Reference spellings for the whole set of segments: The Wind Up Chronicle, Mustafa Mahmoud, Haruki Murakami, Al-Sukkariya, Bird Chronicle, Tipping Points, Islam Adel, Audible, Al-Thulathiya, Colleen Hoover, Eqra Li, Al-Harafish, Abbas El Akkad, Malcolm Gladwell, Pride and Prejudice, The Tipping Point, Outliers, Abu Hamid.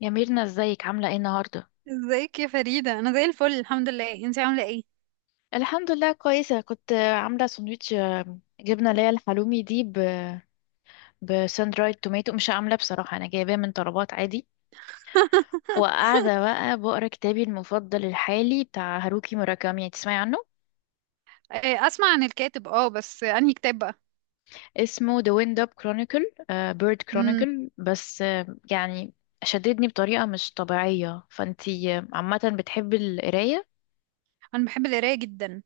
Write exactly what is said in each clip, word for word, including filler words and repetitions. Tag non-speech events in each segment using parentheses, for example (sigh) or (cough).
يا ميرنا ازيك عاملة ايه النهاردة؟ ازيك يا فريدة، انا زي الفل، الحمد لله. انتي عاملة ايه؟ الحمد لله كويسة. كنت عاملة سندوتش جبنة اللي هي الحلومي دي ب... بساند رايد توماتو. مش عاملة بصراحة، أنا جايباه من طلبات عادي. وقاعدة بقى بقرا كتابي المفضل الحالي بتاع هاروكي موراكامي، يعني تسمعي عنه؟ آه، اسمع عن الكاتب. اه بس انهي كتاب بقى؟ اسمه The Wind Up Chronicle، آه, Bird امم. Chronicle، بس آه، يعني شددني بطريقة مش طبيعية. فانتي آه، عامة بتحبي القراية؟ انا بحب القراية جدا.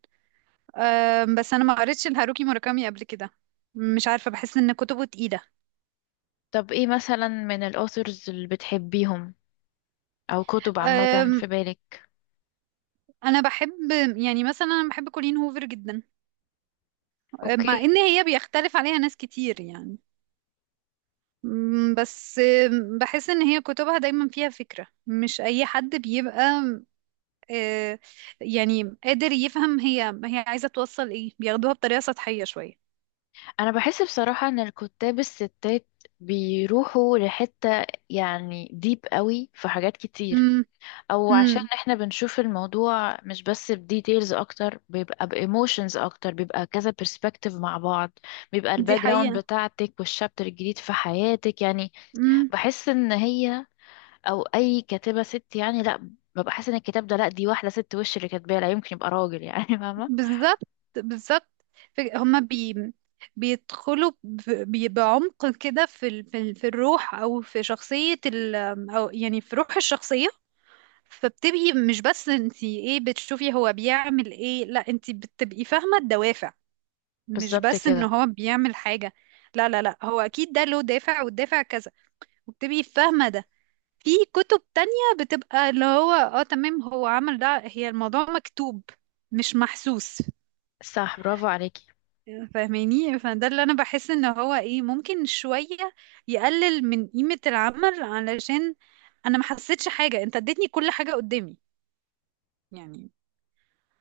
أم بس انا ما قريتش الهاروكي موراكامي قبل كده. مش عارفة، بحس ان كتبه تقيلة. طب ايه مثلا من الأوثرز اللي بتحبيهم أو كتب عامة أم. في بالك؟ انا بحب. يعني مثلا انا بحب كولين هوفر جدا. أم، مع اوكي. ان هي بيختلف عليها ناس كتير يعني. أم، بس أم، بحس ان هي كتبها دايما فيها فكرة مش اي حد بيبقى. آه، يعني قادر يفهم هي هي عايزة توصل ايه، بياخدوها بطريقة سطحية شوية. انا بحس بصراحة ان الكتاب الستات بيروحوا لحتة يعني ديب قوي في حاجات كتير، امم. او عشان امم. احنا بنشوف الموضوع مش بس بديتيلز اكتر، بيبقى بايموشنز اكتر، بيبقى كذا برسبكتيف مع بعض. بيبقى دي الباك جراوند حقيقة. بتاعتك والشابتر الجديد في حياتك يعني. امم. بحس ان هي او اي كاتبة ست، يعني لا، ببقى حاسة ان الكتاب ده، لا دي واحدة ست وش اللي كاتباه، لا يمكن يبقى راجل يعني (laughs) فاهمة؟ بالظبط. بالظبط. ف- هما بي بيدخلوا ب- بي- بعمق كده في ال... في ال- في الروح، او في شخصية ال... او يعني في روح الشخصية. فبتبقي مش بس انتي ايه بتشوفي هو بيعمل ايه، لا، انتي بتبقي فاهمة الدوافع. مش بالظبط بس ان كده. هو بيعمل حاجة. لا، لا، لا، هو اكيد ده له دافع والدافع كذا. وبتبقي فاهمة ده. في كتب تانية بتبقى اللي هو اه تمام، هو عمل ده، هي الموضوع مكتوب، مش محسوس. صح، برافو عليكي. فاهماني؟ فده اللي انا بحس ان هو ايه، ممكن شوية يقلل من قيمة العمل، علشان انا ما حسيتش حاجة، انت اديتني كل حاجة قدامي، يعني.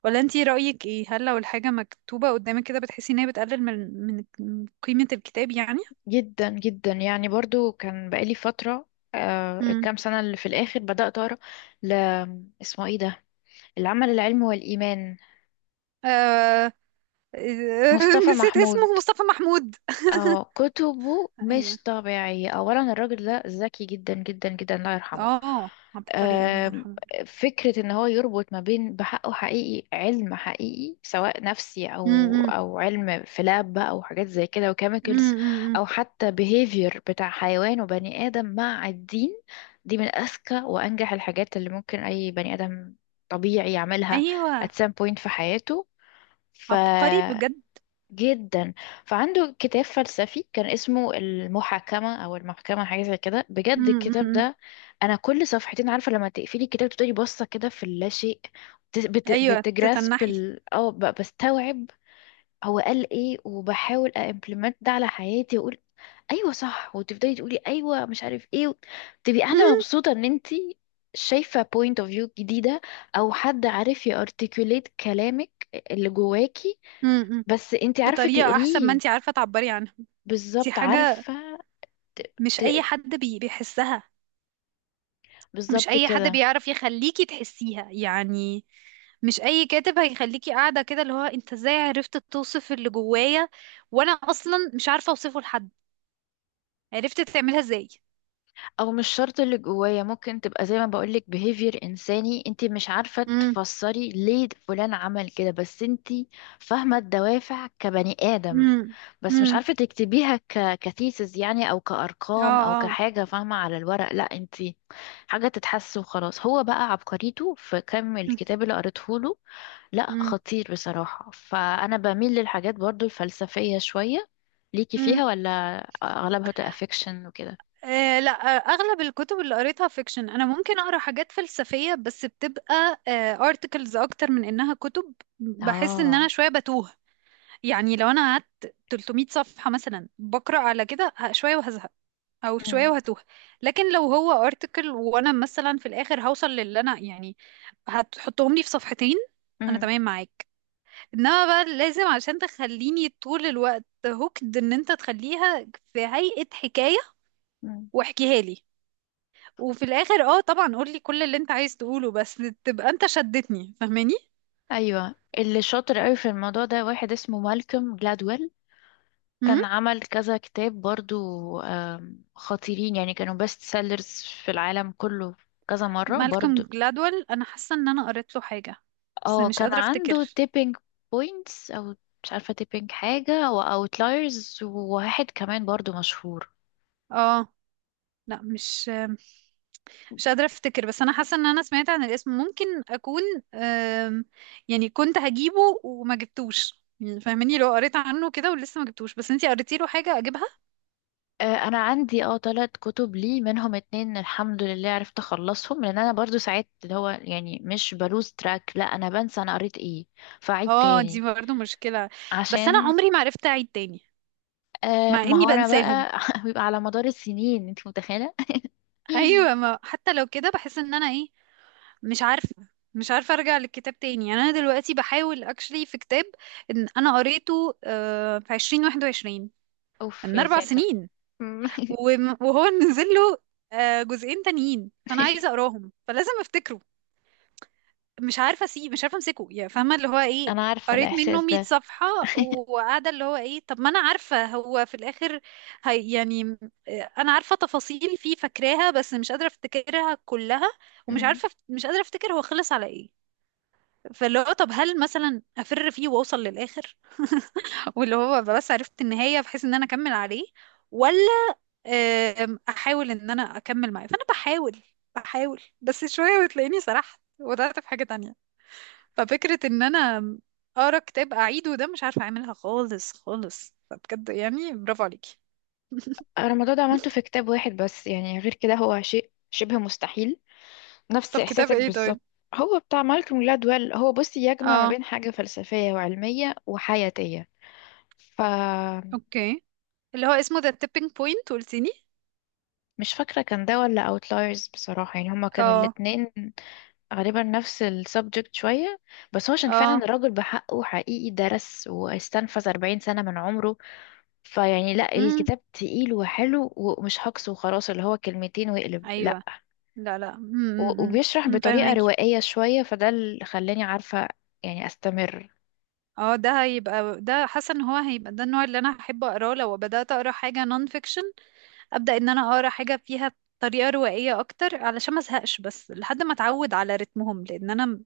ولا انتي رأيك ايه؟ هل لو الحاجة مكتوبة قدامك كده بتحسي ان هي بتقلل من من من قيمة الكتاب يعني؟ جدا جدا يعني برضو، كان بقالي فترة آه امم. الكام سنة اللي في الآخر بدأت أقرأ ل اسمه ايه ده، العمل العلمي والإيمان. آه. (laughs) مصطفى نسيت محمود، اسمه، مصطفى محمود. اه كتبه (laughs) ايوه. مش طبيعية. أولا الراجل ده ذكي جدا جدا جدا، الله يرحمه. اه، عبقري الله آم، يرحمه. فكرة ان هو يربط ما بين بحقه حقيقي علم حقيقي، سواء نفسي او امم. او علم في لاب بقى، او حاجات زي كده وكيميكلز، امم. او حتى behavior بتاع حيوان وبني ادم مع الدين. دي من اذكى وانجح الحاجات اللي ممكن اي بني ادم طبيعي يعملها at ايوه. some point في حياته. ف عبقري بجد. جدا. فعنده كتاب فلسفي كان اسمه المحاكمة أو المحكمة، حاجة زي كده، بجد الكتاب امم. ده أنا كل صفحتين، عارفة لما تقفلي الكتاب تفضلي باصة كده في اللاشيء. بت- بت- ايوه، بتجرasp تتنحي. ال أو ب- بستوعب هو قال إيه، وبحاول أمبلمنت ده على حياتي، وأقول أيوة صح، وتفضلي تقولي أيوة مش عارف إيه. تبقي قاعدة (laughs) مبسوطة إن أنتي شايفة point of view جديدة، أو حد عارف يارتكوليت كلامك اللي جواكي، امم. بس انت عارفة بطريقه احسن ما تقريه. انتي عارفه تعبري عنها. دي بالظبط، حاجه. عارفة. ت... مش اي ت... حد بي بيحسها. مش بالظبط اي حد كده. بيعرف يخليكي تحسيها يعني. مش اي كاتب هيخليكي قاعده كده، اللي هو انت ازاي عرفت توصف اللي جوايا وانا اصلا مش عارفه اوصفه لحد؟ عرفت تعملها ازاي؟ او مش شرط اللي جوايا، ممكن تبقى زي ما بقولك behavior انساني، انت مش عارفة امم. تفسري ليه فلان عمل كده، بس انت فاهمة الدوافع كبني آدم، امم. بس مش امم. عارفة تكتبيها ك... كثيسز يعني، او اه، كأرقام او اه. كحاجة فاهمة على الورق. لا انت حاجة تتحس وخلاص. هو بقى عبقريته في كم (laughs) الكتاب اللي قريته له، لا مم. خطير بصراحة. فأنا بميل للحاجات برضو الفلسفية شوية، ليكي مم. فيها ولا أغلبها تبقى فيكشن وكده؟ آه، لا. آه، اغلب الكتب اللي قريتها فيكشن. انا ممكن اقرا حاجات فلسفيه بس بتبقى ارتكلز اكتر من انها كتب. بحس ان انا اه. شويه بتوه. يعني لو انا قعدت ثلاثمية صفحه مثلا بقرا على كده، ه- شويه وهزهق، او شويه مم. وهتوه. لكن لو هو ارتكل، وانا مثلا في الاخر هوصل للي انا يعني هتحطهم لي في صفحتين، انا مم. تمام معاك. انما بقى لازم عشان تخليني طول الوقت هوكد ان انت تخليها في هيئة حكاية، مم. واحكيها لي، وفي الاخر اه طبعا قول لي كل اللي انت عايز تقوله، بس تبقى انت شدتني، فاهماني؟ أيوة اللي شاطر قوي في الموضوع ده واحد اسمه مالكوم جلادويل، امم. كان عمل كذا كتاب برضو. آم، خطيرين يعني، كانوا بيست سيلرز في العالم كله كذا مرة مالكم برضو. جلادويل، انا حاسه ان انا قريت له حاجه بس اه مش كان قادره عنده افتكر. تيبينج بوينتس، أو مش عارفة تيبينج حاجة، أو أوتلايرز، وواحد كمان برضو مشهور. اه، لا، مش مش قادره افتكر، بس انا حاسه ان انا سمعت عن الاسم، ممكن اكون آم، يعني كنت هجيبه وما جبتوش. يعني فاهماني؟ لو قريت عنه كده ولسه ما جبتوش بس انتي قريتي له حاجه، اجيبها. آه، انا عندي اه ثلاث كتب، لي منهم اتنين الحمد لله عرفت اخلصهم، لان انا برضو ساعات اللي هو يعني مش بلوز تراك، لا انا بنسى انا قريت ايه فاعيد اه، دي تاني. برضه مشكله. بس انا عشان عمري ما عرفت اعيد تاني، آه مع ما اني هو انا بنساهم. بقى (laughs) بيبقى على مدار السنين، انت متخيله؟ ايوه، (laughs) ما حتى لو كده بحس ان انا ايه، مش عارفة، مش عارفة أرجع للكتاب تاني يعني. أنا دلوقتي بحاول أكشلي في كتاب إن أنا قريته آه، في عشرين واحد وعشرين، اوف من يا أربع ساتر. سنين مم. وم- وهو نزل له آه، جزئين تانيين، فأنا عايزة (laughs) أقراهم، فلازم أفتكره. مش عارفة أسيب، مش عارفة أمسكه، يعني فاهمة اللي هو إيه؟ انا عارفه قريت منه الاحساس ميت ده. صفحة، و- وقاعدة اللي هو إيه. طب ما أنا عارفة هو في الآخر هي يعني، آه، أنا عارفة تفاصيل فيه فاكراها بس مش قادرة أفتكرها كلها، ومش مم. عارفة، مش قادرة أفتكر هو خلص على إيه. فاللي هو طب هل مثلا أفر فيه وأوصل للآخر (laughs) واللي هو أبقى بس عرفت النهاية بحيث إن أنا أكمل عليه؟ ولا آم، أحاول إن أنا أكمل معاه؟ فأنا بحاول بحاول بس شوية وتلاقيني سرحت وضعت في حاجة تانية. ففكرة إن أنا أقرأ كتاب أعيده، ده مش عارفة أعملها خالص خالص، فبجد يعني برافو عليكي. انا الموضوع ده عملته (laughs) في كتاب واحد بس، يعني غير كده هو شيء شبه مستحيل. نفس طب كتاب احساسك إيه طيب؟ بالظبط. هو بتاع مالكوم جلادويل، هو بصي يجمع ما اه. بين حاجة فلسفية وعلمية وحياتية. فمش اوكي. اللي هو اسمه The Tipping Point، قلتيني. فاكرة كان ده ولا اوتلايرز بصراحة، يعني هما كانوا اه. الاتنين غالبا نفس السبجكت شوية. بس هو عشان اه. فعلا الراجل بحقه حقيقي درس واستنفذ أربعين سنة من عمره، فيعني لا امم. الكتاب تقيل وحلو، ومش هجص وخلاص اللي هو كلمتين ويقلب، لا. ايوه. لا، لا، امم، أمم، و- أمم. وبيشرح انا بطريقة فاهمك. روائية شوية، فده اللي خلاني عارفة يعني استمر. اه، ده هيبقى، ده حاسه ان هو هيبقى، ده النوع اللي انا هحب اقراه لو بدات اقرا حاجه نون فيكشن. ابدا ان انا اقرا حاجه فيها طريقه روائيه اكتر علشان ما ازهقش، بس لحد ما اتعود على رتمهم لان انا م-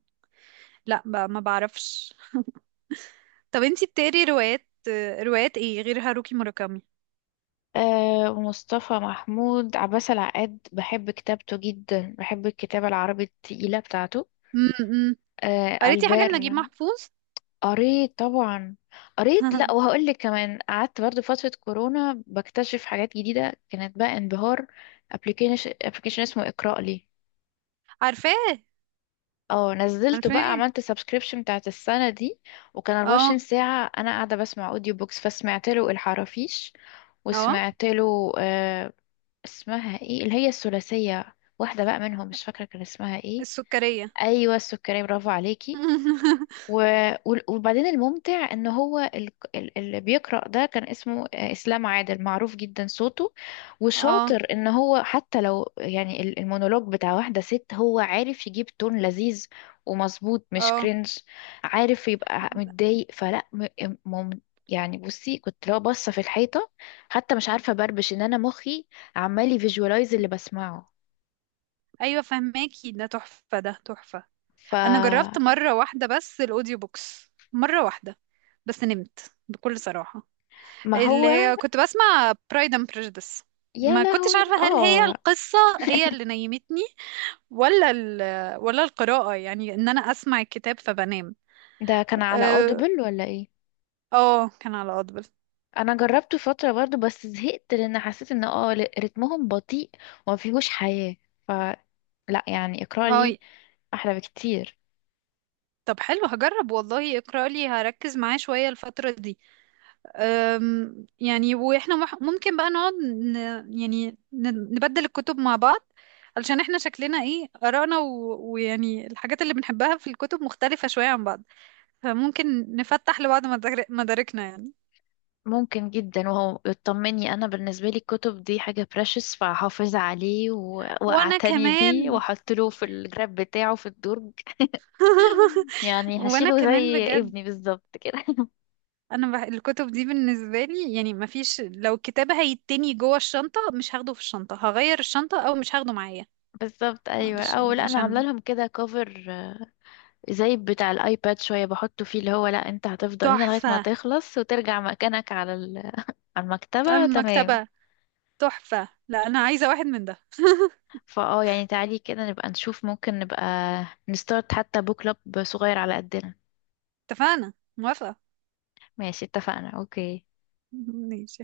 لا ب- ما بعرفش. طب انتي بتقري روايات؟ روايات ايه غير هاروكي موراكامي؟ آه ومصطفى محمود، عباس العقاد بحب كتابته جدا، بحب الكتابة العربي التقيلة بتاعته. امم. آه قريتي حاجه لنجيب ألبير. محفوظ؟ قريت طبعا. قريت، لا (laughs) وهقول لك كمان، قعدت برضو فترة كورونا بكتشف حاجات جديدة، كانت بقى انبهار. ابلكيشن ابلكيشن اسمه اقرأ لي. عارفاه. اه نزلته بقى، عارفاه. عملت سبسكريبشن بتاعت السنة دي، وكان أربعة وعشرين اه. ساعة انا قاعدة بسمع اوديو بوكس. فسمعت له الحرافيش، اه. وسمعت له آه، اسمها ايه اللي هي الثلاثية، واحدة بقى منهم مش فاكرة كان اسمها ايه. السكريه. ايوه السكرية، برافو عليكي. (laughs) و... وال- وبعدين الممتع ان هو ال... ال- اللي بيقرأ ده كان اسمه آه، اسلام عادل، معروف جدا صوته. اه. وشاطر ان هو حتى لو يعني ال- المونولوج بتاع واحدة ست، هو عارف يجيب تون لذيذ ومظبوط مش اه. كرنج. عارف يبقى متضايق فلا م... مم... يعني. بصي كنت لو باصة في الحيطة، حتى مش عارفة بربش ان انا مخي عمال يفيجوالايز اللي بسمعه. ايوه فهماكي، ده تحفه، ده تحفه. انا فما جربت مره واحده بس الاوديو بوكس، مره واحده بس نمت بكل صراحه. اللي هو، هي كنت بسمع برايد اند بريجديس. يا ما كنتش لهوي عارفه هل هي اه. القصه هي اللي نيمتني ولا ال ولا القراءه، يعني ان انا اسمع الكتاب فبنام. ده كان على اه. اوديبل ولا ايه؟ آه، كان على اودبل. انا جربته فتره برضو بس زهقت، لان حسيت ان اه ل- رتمهم بطيء وما فيهوش حياه. ف لا يعني اقرا اه. لي احلى بكتير. طب حلو، هجرب والله اقرا لي، هركز معاه شويه الفتره دي. أم، يعني واحنا مح- ممكن بقى نقعد ن... يعني ن- نبدل الكتب مع بعض، علشان احنا شكلنا ايه آرائنا و... ويعني الحاجات اللي بنحبها في الكتب مختلفة شوية عن بعض. فممكن نفتح لبعض مدار- مداركنا يعني. ممكن جدا، وهو يطمني، انا بالنسبه لي الكتب دي حاجه بريشس، فهحافظ عليه و... وانا واعتني بيه، كمان. واحط له في الجراب بتاعه في الدرج. (laughs) (laughs) يعني وانا هشيله كمان زي بجد. ابني بالظبط كده. (laughs) انا بح... الكتب دي بالنسبه لي يعني ما فيش، لو الكتاب هيتني جوه الشنطه، مش هاخده في الشنطه، هغير الشنطه او مش هاخده معايا. بالظبط ايوه. معلش او يعني لا انا عامله عشان. لهم كده كفر زي بتاع الايباد شويه، بحطه فيه اللي هو لا انت هتفضل هنا لغايه ما تحفه. تخلص وترجع مكانك على ال- على تعال المكتبه، تمام. المكتبه. تحفة. لا، أنا عايزة واحد من ده. فاه يعني تعالي كده نبقى نشوف، ممكن نبقى نستارت حتى بوك كلاب صغير على قدنا. اتفقنا، موافقة. ماشي اتفقنا، اوكي. (laughs) ماشي